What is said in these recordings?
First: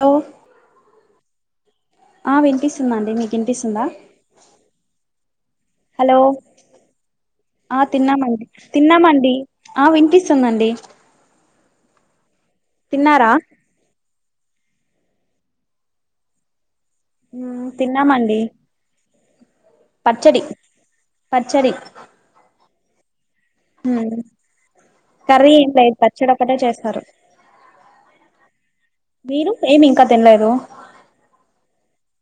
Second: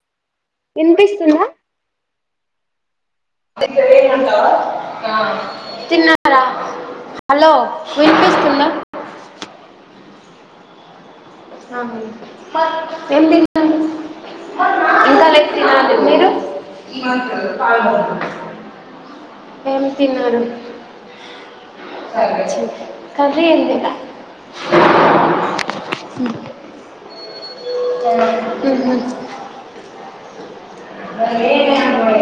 Hello ఇన్పిస్తుందా స్తుంది hello తిన్నారా హలో ఆ తిన్నామండి వినిపిస్తుందా స్తుందండి అవును ఏం తిన్నారు ఇంకా లేదు తినాలి మీరు ఇంత మ్మ్ పాలు తిన్నామండి ఎం తిన్నారు పచ్చడి కర్రీ ఏంది మ్ కర్రీ ఏం లేదు పచ్చడి ఒక్కటే చేస్తారు ఉహు మీరు ఏమ్ ఇంకా తినలేదు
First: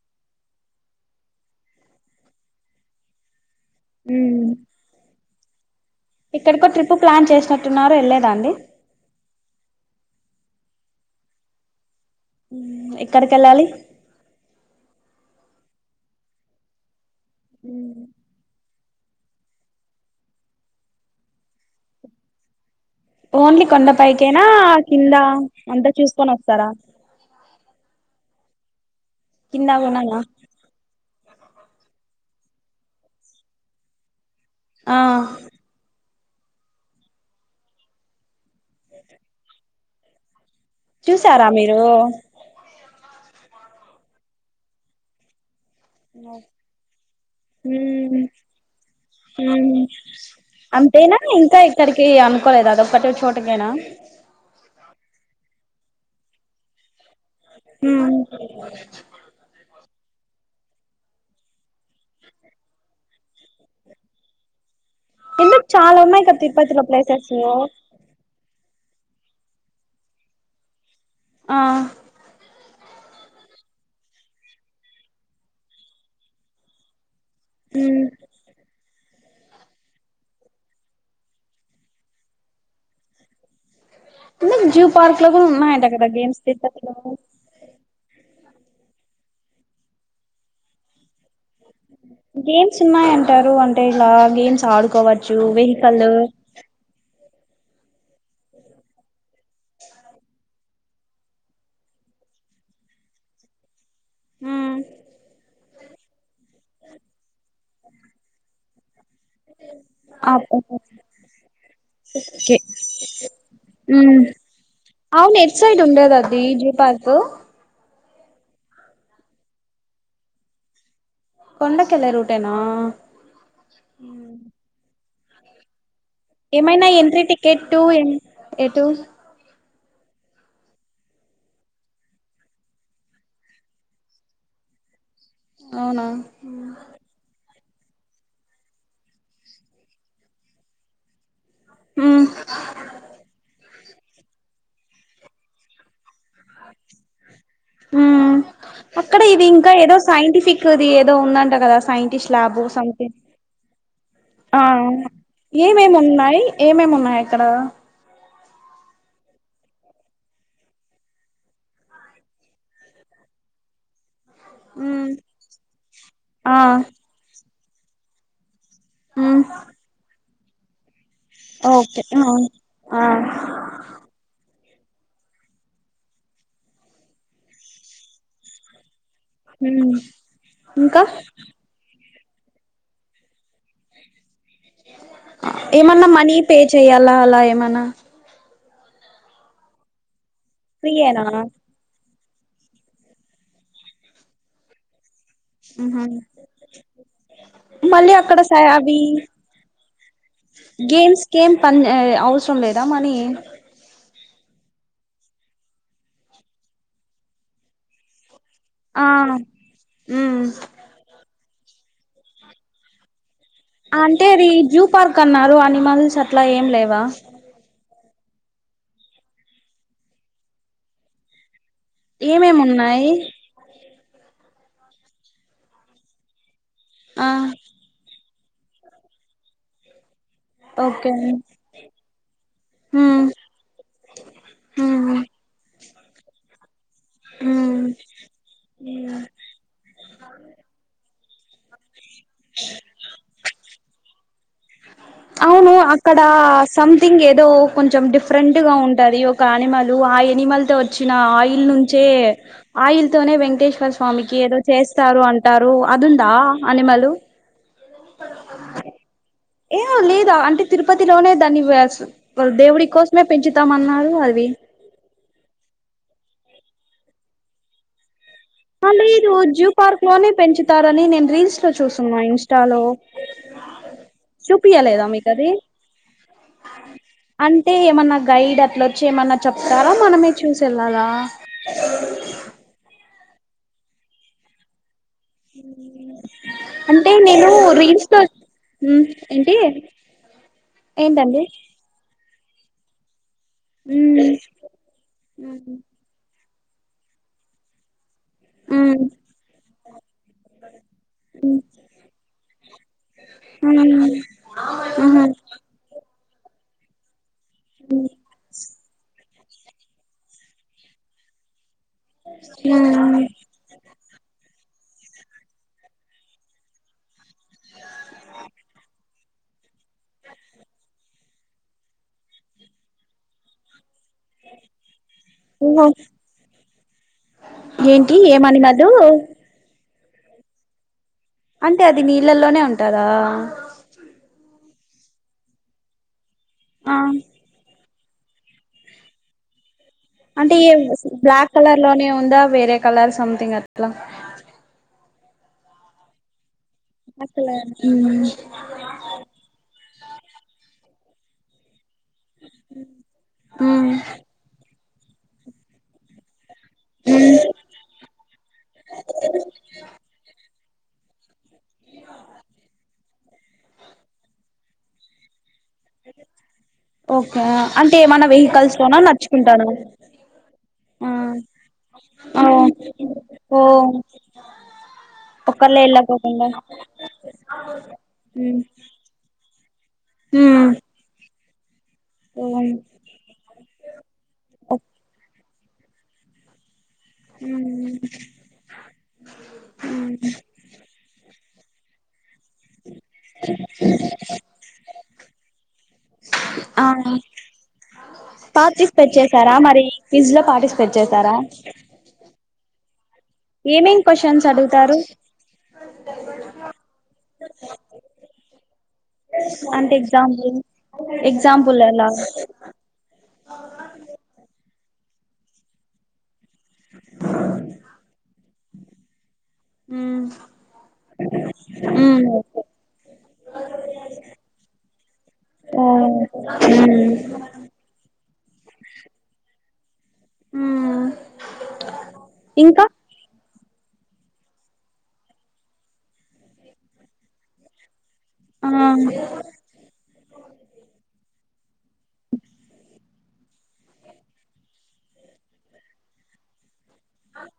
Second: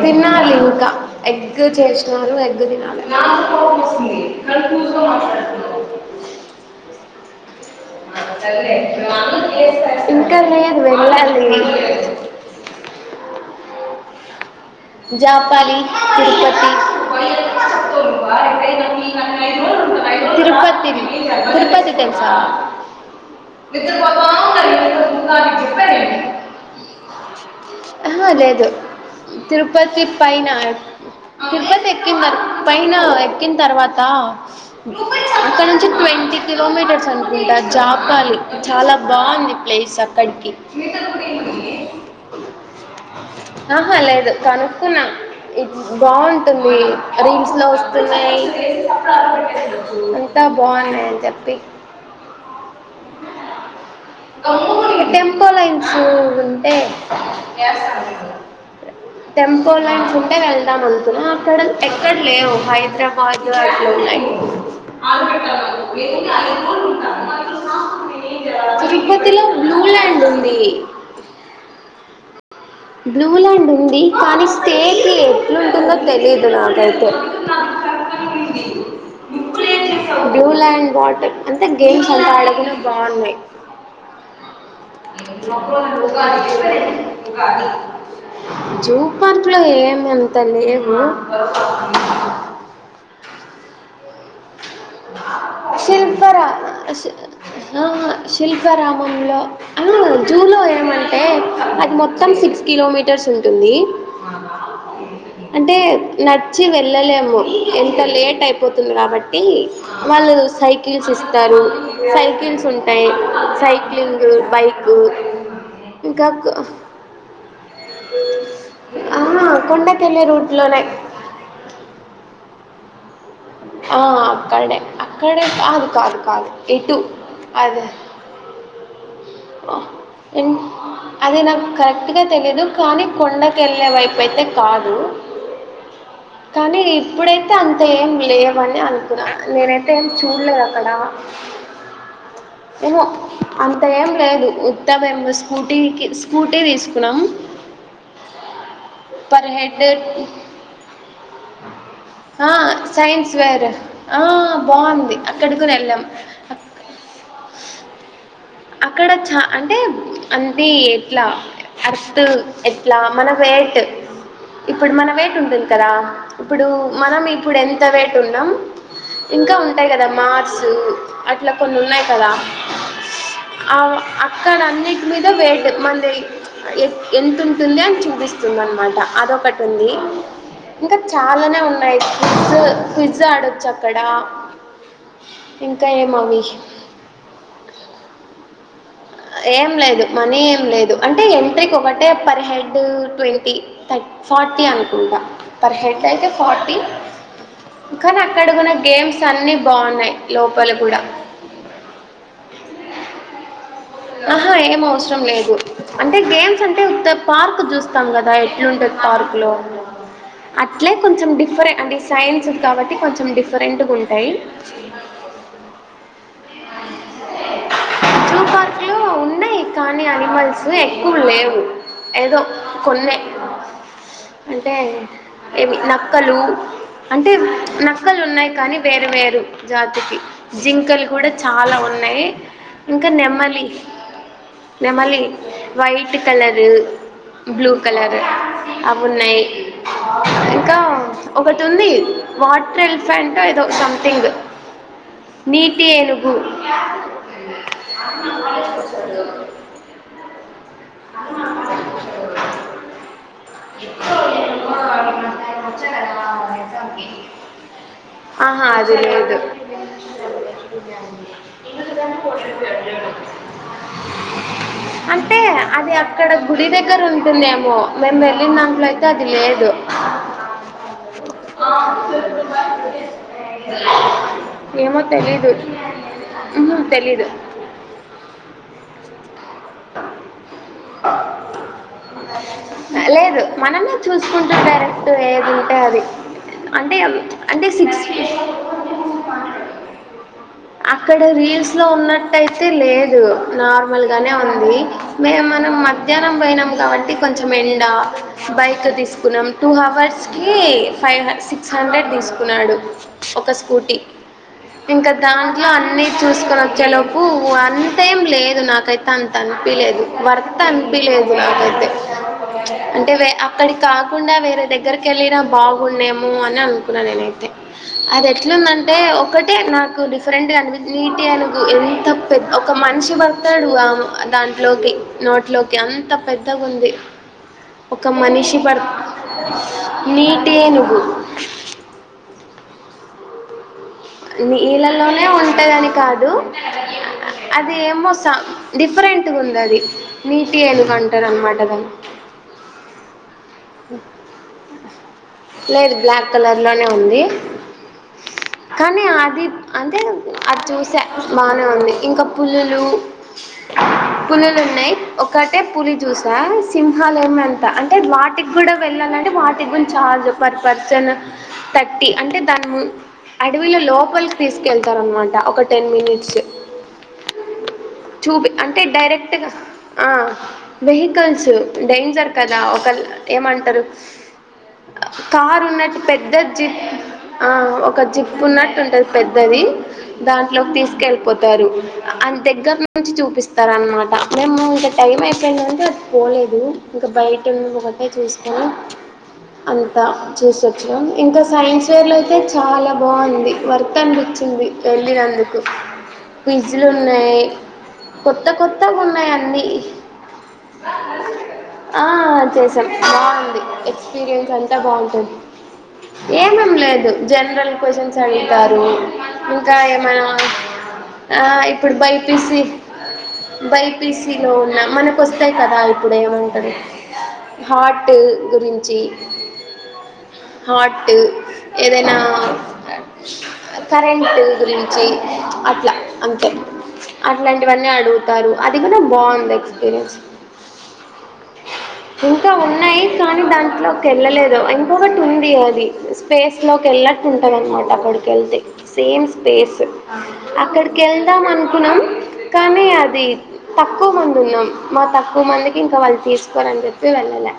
తినాలి ఇంకా ఎగ్ చేసినారు ఎగ్ తినాలి ఉమ్ ఎక్కడి కొ ట్రిప్ ప్లాన్ చేసిన మతాలే [inaudible] ఇంకా లేదు వెళ్లాలి ఉమ్ ఎక్కడికి వెళ్లాలి జాపాలీ తిరుపతి ఉమ్ తిరుపతి తిరుపతి తెలుసా ఓన్లీ కొండ పైకేనా కింద అంతా చూసుకొని వస్తారా దు కింద తిరుపతి కూడానా పైనా తిరుపతి ఎక్కిన పైన ఎక్కిన తర్వాత ఆ అక్కడి నుంచి ట్వం టీ కిలోమీటర్స్ అనుకుంటా జాపాలి చాలా బావుంది ప్లేస్ అక్కడికి చూసారా మీరు అహా లేదు కనుక్కున్నా ఈ బావుంటుంది రీల్స్ లో ఉమ్ వస్తున్నాయి ఉమ్ అంతా బావున్నాయి అంతేనా అని చెప్పి ఇంకా ఎక్కడికి అనుకోలేదు అదొక్కటి చోటుకేనా టెం ఇంకో లైన్స్ ఉంటే ఉమ్ ఇంకోలాండ్స్ ఉంటే వెళ్దాం అనుకున్నా అక్కడ ఎక్కడ లేవు హైదరాబాదు అట్లు ఉన్నాయి ఎందుకు చాలా ఉన్నాయి గా తిరుపతి లో ప్లేసెసు తిరుపతిలో బ్లూల్యాండ్ ఉంది ఆ బ్లూల్యాండ్ ఉంది కానీ స్టేకి ఎట్లుంటుందో తెలీదు నాకైతే ఉమ్ బ్లూ ల్యాండ్ వాటర్ అంటే గేమ్స్ అంతా అడగనే బాగున్నాయి అంటే జూ పార్క్ లో కూడా ఉనాయి అంటా కదా గేమ్స్ తిరుపతి లో జూ పార్క్ లో ఏమి అంతా లేవు గేమ్స్ ఉన్నాయంటారు అంటే ఇలా గేమ్స్ ఆడుకోవచ్చు వెహికలు శిల్పరా శి- ఆ శిల్పారమంలో ఆ జూలో ఏమంటే అది మొత్తం సిక్స్ కిలోమీటర్స్ ఉంటుంది ఆ [unintelligible] అంటే నచ్చి వెళ్ళలేమ్ము ఎంత లేట్ అయిపోంది పోతుంది కాబట్టి వాళ్ళు ఆ ఓకే సైకిల్స్ ఇస్తారు సైకిల్స్ ఉంటాయి ఉమ్ సైక్లింగ్ బైక్ అవును ఎట్ సైడ్ ఉండేది ఇంకా అది జూ పార్క్ ఆ కొండకలే రూట్ లోనే కొండకెళ్ళే రూటేనా ఆ అక్కడే క్కడే కా ఎమఐ నా ఎంట్రీ టకెట్ టటు ఏ టూ అది నాకు కరెక్ట్గా తెలీయదు కానీ కొండకి వెళ్ళే వైపు అయితే కాదు అవునా అంతే లేవని అనుకున్నాను నేనైతే ఏం చూడలేదు అక్కడ ఉమ్ ఏమో అని ఏం లేదు ఉత్త స్కూటీకి స్కూటీ తీసుకున్నాం అక్కడ ఇది పర్ ఇంకా హెడ్ ఏదో సైంటిఫిక్ ఇది ఏదో ఉందంట కదా సైంటిస్ట్ ఆ, ల్యాబు సైన్స్ వేర్ బాగుంది అక్కడికిని ఏమేమి వెళ్ళాము ఉన్నాయి ఏమేమి ఉన్నాయి అక్కడ అక్కడ చ అంటే అంతే ఎట్లా అర్త్ ఎట్లా మన వేట్ ఇప్పుడు మ్మ్ మనం ఏటుంటుంది కదా ఆ ఇప్పుడు మనం పడెంత ఇదవేటు ఉన్నా మ్మ్ ఇంకా ఉంటాయి కదామ్ మ స అట్లా కొన్ని ఓకే ఉన్నాయి కదా ఆ ఆ ఆ అక్కడ అన్నిటి మీద వేట మన ఎ ఎంంత ఉంటుంది అని చూపిస్తుంది అనమాట అదొకటి ఉంది మ్మ్ ఇంకా చాలానే ఉన్నాయి స పిజ్జా ఆడొచ్చు అక్కడ ఇంకా ఏమన్నా మనీ ఏమవి పే చెయ్యాలా అలా ఏమనా ఏం లేదు మనీం లేదు అంటే ఫ్రీయేనా యంత్రకి ఒకటి అంటే పర్ హెడ్ ట్వంటీ థర్ ఫార్టీ అనుకుంటా పర్ హ హెడ్ అయితే ఫార్టీ మళ్ళీ కానీ అక్కడ స కూడా అవి గేమ్స్ అన్నీ బాగున్నాయి లోపల కూడా గేమ్స్ గేమ్ పని అవసరం లేదా మనీ ఆహా ఏం అవసరం లేదు అంటే గేమ్స్ అంటే పార్క్ చూస్తాం కదా నుండర్ ఆ పార్క్ లో మ్మ్ అట్లే కొంచెం డిఫ ఫరే అంటే సైన్స్ కాబటి కొంచెం డిఫ అంటే అది జ్యూ పార్క్ అన్నారు అనిమల్స్ అట్లా ఏం లేవా జూ పార్ అట్లో ఉన్నాయి కానీ అనిమల్స్ ఎక్కువ లేవు ఏదో ఏమేమి ఉన్నాయి కొన్నే అంటే ఏమి నక్కలు ఆ అంటే నక్కలు ఉన్నాయి కానీ వేరు వేరు జాతికి జింకలు ఓకే కూడా చాలా ఉన్నాయి ఇంకా హ్మ్ నెమ్మలి హ్మ్ నమాలి వైట్ క అలదు బ్లూ హ్మ్ కలర్ అవి ఉన్నాయి ఇంకా ఒకటి ఉంది వాటర్ ఎల్ఫంటో ఏదో సింగ్ అవును అక్కడ సంథింగ్ ఏదో కొంచెం డిఫరెంట్గా ఉంటది ఒక అనిమల్ ఆ ఎనిమల్ తో వచ్చిన ఆయిల్ నుంచే ఆయిల్ తోనే వెంకటేశ్వర స్వామికి ఏదో చేస్తారు అంటారు అదిందా అనిమల్ ఆహా అదిలేదు ఏమో లేదా అంటే తిరుపతిలోనే దాన్ని వేస్ దేవుడి కోసమే పెంచుతామన్నారు అవి అంటే అది ఇక్కడ గుడి దగ్గర ఉంటుందేమో మేమ్ ఆ లేదు జూ పార్క్ లోనే పెంచుతారని నేను రీల్స్ లో చూస్తున్నా ఇన్స్టాలో ఏమో చూపిించలేదా మీక అది తెలీదు ఉహుం, తెలీదు అంటే ఏమన్నా గైడ్ అట్లా వచ్చే మ చెప్తారా మనమే చూసి వెళ్ళాలా లేదు మనమే చూసుకుంటుంటార ఏది ఉంటే అది అంటే నేను అంటే సిక్స్ రీల్స్ లో ఉమ్ ఏంటి అక్కడ ఏంటండి రీల్స్ లో ఉన్న టయితే లేదు నార్మల్ ఉమ్ గానే ఉంది మేమ్ మనం మధ్యాహ్న పోయినాం కాబట్టి కొంచెం ఎండ బయక ఉమ్ తీసుకున్నాం తు హ వస్ కి ఫైవ్ సిక్స్ హండ్రెడ్ తీసుకున్నాడు ఒక ఉమ్ స్కూటీ ఇంకా ఉహు దాంట్లో అన్ని చూస్కోలే చలో ఊ అంతేం లేదు నాకైతే అం అనిపిలేదు వర్త్ అనిపిలేదు నాకైతే హ్ అంటే ఉమ్ వే అక్కడి కా కుండా వేరే దగ్గరికి వెళ్ళిన బాగుండేమో అని అనుకున్నా నేనైతే అది ఎట్లుంది అంటే ఒకటే నాక కు డిఫరెంట్ అనిపించి కే అనుగు ఎంత పెద్ద ఒక మనిషి పడతాడు ఆ దాంట్లోకి నోట్లోకి ఓహో అంత పెద్దగా ఉంది ఒక ఏంటి మనిషి పడు ఏమనిమలు నీటి ఏనుగు అంటే అది నీళ్ళల్లోనే ఉంటాదా నీళ్ళలోనే ఉంటాదని కాదు ఆ అది ఏమో స డిఫరెంట్ గా ఉంది అది అంటే నీటి ఈ ఏనుగు అంటారు బ్లాక్ అనమాట కలర్ దాన్ని లోనే ఉందా వేరే కలర్ సం థింగ్ అట్లా లేదు బ్లాక్ కలర్ లోనే ఉంది బ్లాక్ కలర్. ఉమ్ కానీ అది అంటే అది చూసా బానే ఉంది ఇంకా పులులు ఉమ్ పులులు ఉన్నాయి ఒక్కటే పులి చూసా సింహాలు ఉమ్ ఏమి ఎంత అంటే వాటికి కూడా వెళ్ళాలంటే వాటికి గుంచి చాలా పర్ పర్సన్ థర్టీ అంటే దాని ము అడవిలో లోపల తీస్ వెళ్తారన్నమాట ఒక టెన్ మినిట్స్ ఓకే అంటే ఏమన్నా చూపి వెహికల్స్ అంటే లోనా డైరెక్ట్ గా నడుచుకుంటానా ఆ వెహికల్స్ ఆ డేంజర్ కదా ఒక ఓ ఏమంటారు కార్ ఒకళ్ళే ఉన్నట్టు పెద్ద ఎళ్ళకోకుండా జిప్ ఆ ఒక జిప్ ఉన్నట్టు ఉంటంది పెద్దది దాంట్లోకి తీసుకెళ్ పోతారు అ ఓ దగ్గర నుంచి చూపిస్తారు అన్నమాట మేము ఇంకా టైం ఎంటంటే అది పోలేదు ఇంకా బయట ఒక్కటే చూసినా అంతా చూసి వచ్చినాం ఇంకా సైన్స్ వేర్ లో అయితే చాలా బాగుంది వర్త అనిపించింది వెళ్ళినందుకు క్విజ్లు ఆ ఉన్నాయి కొత్త కొత్తగా పార్టిసిపేట్ ఉన్నాయి చేసారా అన్నీ మరి ఫిజ్ లో పార్టిసిపేట్ చేసారా స ఏమేం క్వె అ బాగుంటుంది ఏమం లేదు జనరల్ క్యూషన్ అడుగుతారు ఇంకా అంటే ఏమనా ఎగ్జాంపుల్ ఎగ్జాంపుల్ ఇప్పుడు ఎలా బైపీసి బైపీసలో ఉన్నా మనకు వస్తాయి కదా ఇప్పుడు ఏమ హార్ట్ గురి అ మ్మ్ హార్ట్ ఏదైనా కరెంట్ గురించి ఓ అట్లా అంతే అట్లాంటివన్నీ అడుగుతారు అది కన బాండ్ ఎస్పీన్స్ మ్మ్ ఇంకా ఉన్నాయి కానీ దానికి లోకి వెళ్ళలేదు ఇంకొకటి ఉంది అది స్పేస్ లోకి వెళ్ళట్టు ఉంటది అనమాట అక్కడు వెళ్తే ఆ సేమ్ స్పేస్ అక్కడికి వెళ్దాం అ న్నాం కానీ అది తక్కువ మంది ఉన్నాం మా తక్కువ మందికి ఇంకా వాళ్ళు తీసుకోవరని చెప్పారు వెళ్ళలే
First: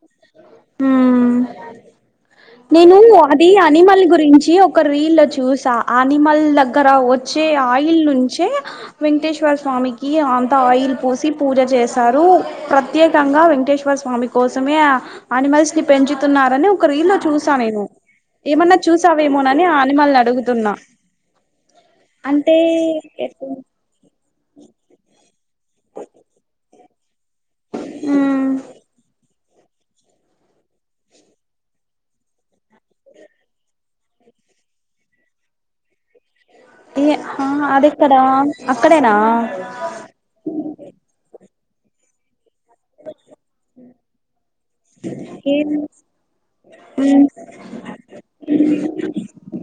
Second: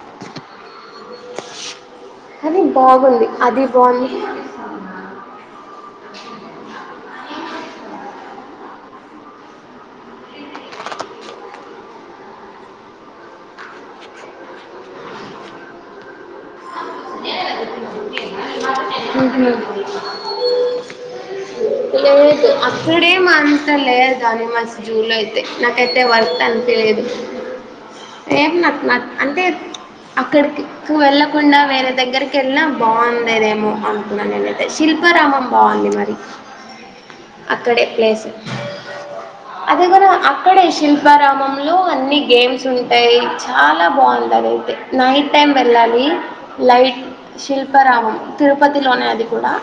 కానీ నేను బాగుంది అది అనిమల్ బాగుంది గురించి ఒక రీల్ చూసా అనిమల్ దగ్గర వచ్చే ఆయిల్ నుంచే వెంకటేశ్వర స్వామికి ఈ అంత ఆయిల్ పూసి పూజ చేస్త చేస్తారు ప్రత్యేకంగా వెంకటేశ్వర స్వామి కోసమే ఆనిమల్స్ ని పెంచు న్నారని ఒక రీల్లో చూసా నేను ఏమన్నా చూసావేమోనని ఆ అనిమల్ని అడుగుతున్నా అంటే కానీ మా స్కూల్లో అయితే నాకైతే వర్త్ అనిపిన్ లేదు మ్మ్ ఏం నా నాకు అంటే అక్కడికి ఎక్కువ వెళ్లక కాకుండా వేరే దగ్గరికి వెళ్ళినా బాగుందేమో అనుకున్నాను నేనైతే శిల్పారామం బాగుంది మరి ఏ ఆ అక్కడే అదెక్కడా ప్లేస్ అక్కడేనా అదే కూడా అక్కడే శిల్పారామం లో అన్ని స్ ఉంటాయి చాలా బాగుంటుంది అయితే నైట్ టైం ఏం వెళ్ళాలి లైట్ మ్మ్ శిల్పారామం తిరుపతి లోనే అది కూడా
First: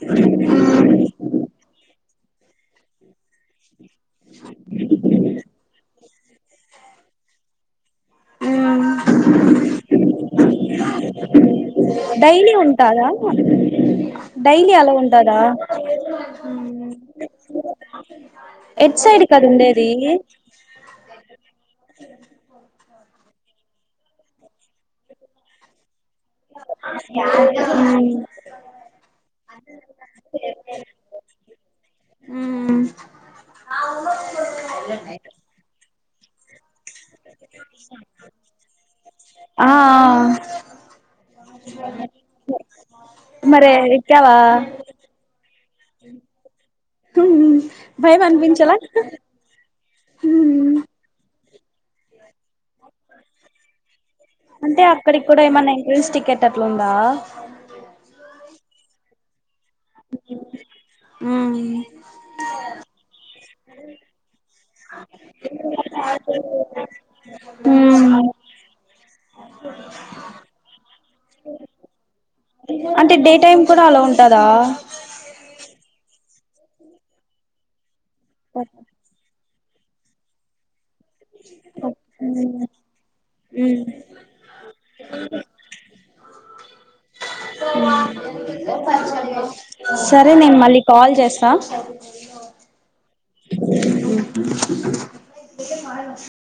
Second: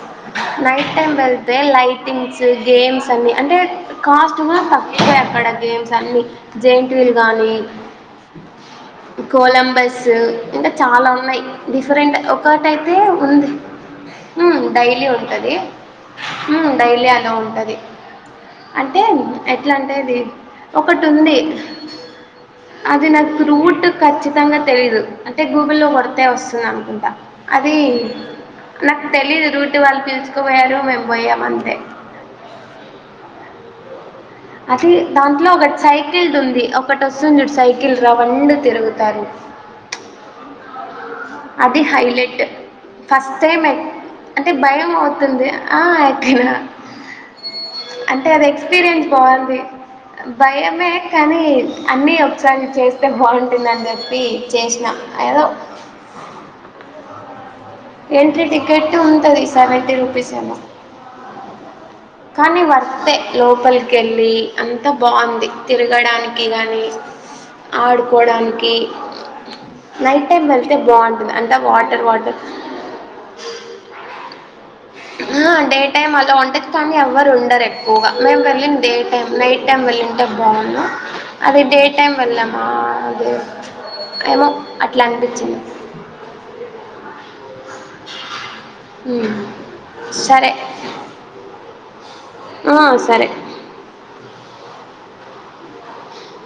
నైట్ టైం వెళ్తే లైట్ థింగ్స్ గేమ్స్ అన్ని అంటే కాస్ట్ కూడా తక్కువే అక్కడ గేమ్స్ అన్నీ జైంట్ వీలు గానీ మ్మ్ కొలంబస్ ఇంకా చాలా ఉన్నాయి డిఫరెంట్ డైలీ ఒకటైతే ఉంటాదా ఉంది. ఉ అలా డైలీ ఉంటదా ఉంటది ఉ డైలీ అలా ఉంటది. ఎట్ అంటే సైడ్ కద ఎట్లా ఉండేది అంటే అది ఒకటి ఉంది. అది నాకు రూట్ ఖచ్చితంగా తెలీదు అంటే గూగుల్లో లో కొడతే అనుకుంటా అది నాకు తెలీదు రూట్ వాళ్ళు పిల్చుకుపోయారు మేము పోయాం అంతే అవును అది దాంట్లో ఒకటి సైడ్ ఉంది [unintelligible] ఒకటి వస్తుంది చూడు సైకిల్ రౌండ్ తిరుగుతారు ఆ అది హైలైట్. ఫస్ట్ టైమ్ మరే ఎ ఎక్కావా అంటే భయం అవుతుంది ఆ ఎక్కినా. భయం అంటే అది అనిపించలా ఎక్స్పీరియన్స్ బాగుంది. భయమే కానీ అన్నీ ఒకసారి చేస్తే బాగుంటుందని చెప్పి అంటే చేసినా అక్కడికి కూడా ఏదో ఏమన్నా ఎంట్రన్స్ టికెట్ అట్లా ఉందా ఎంట్ర్రి టికెట్ ఉంటది సెవెంటీ రూపీస్ ఏమొ మ్మ్ కానీ వర్తే లోపలికి వెళ్ళి అంతా బాగుంది. తిరగడానికి గాని మ్మ్ ఆడుకోడానికి నైట్ టైం వెళ్తే బాగుంటది. అంతా వాటర్ వాటర్ అంటే డే టైమ్ కూడా అలా ఉంటాదా ఆ! [inaudible] కానీ ఎవరు ఉండరు ఎక్ పోగా మేము వెల్లింది డే టైమ్ నైట్ నైటైమ్ వేళ్ళుంటే బాగుండు అదే డే టైం వేళ్లమా అదే ఏమో అట్లా అనిపించింది ఉ సరే ట అ సరే [inaudible]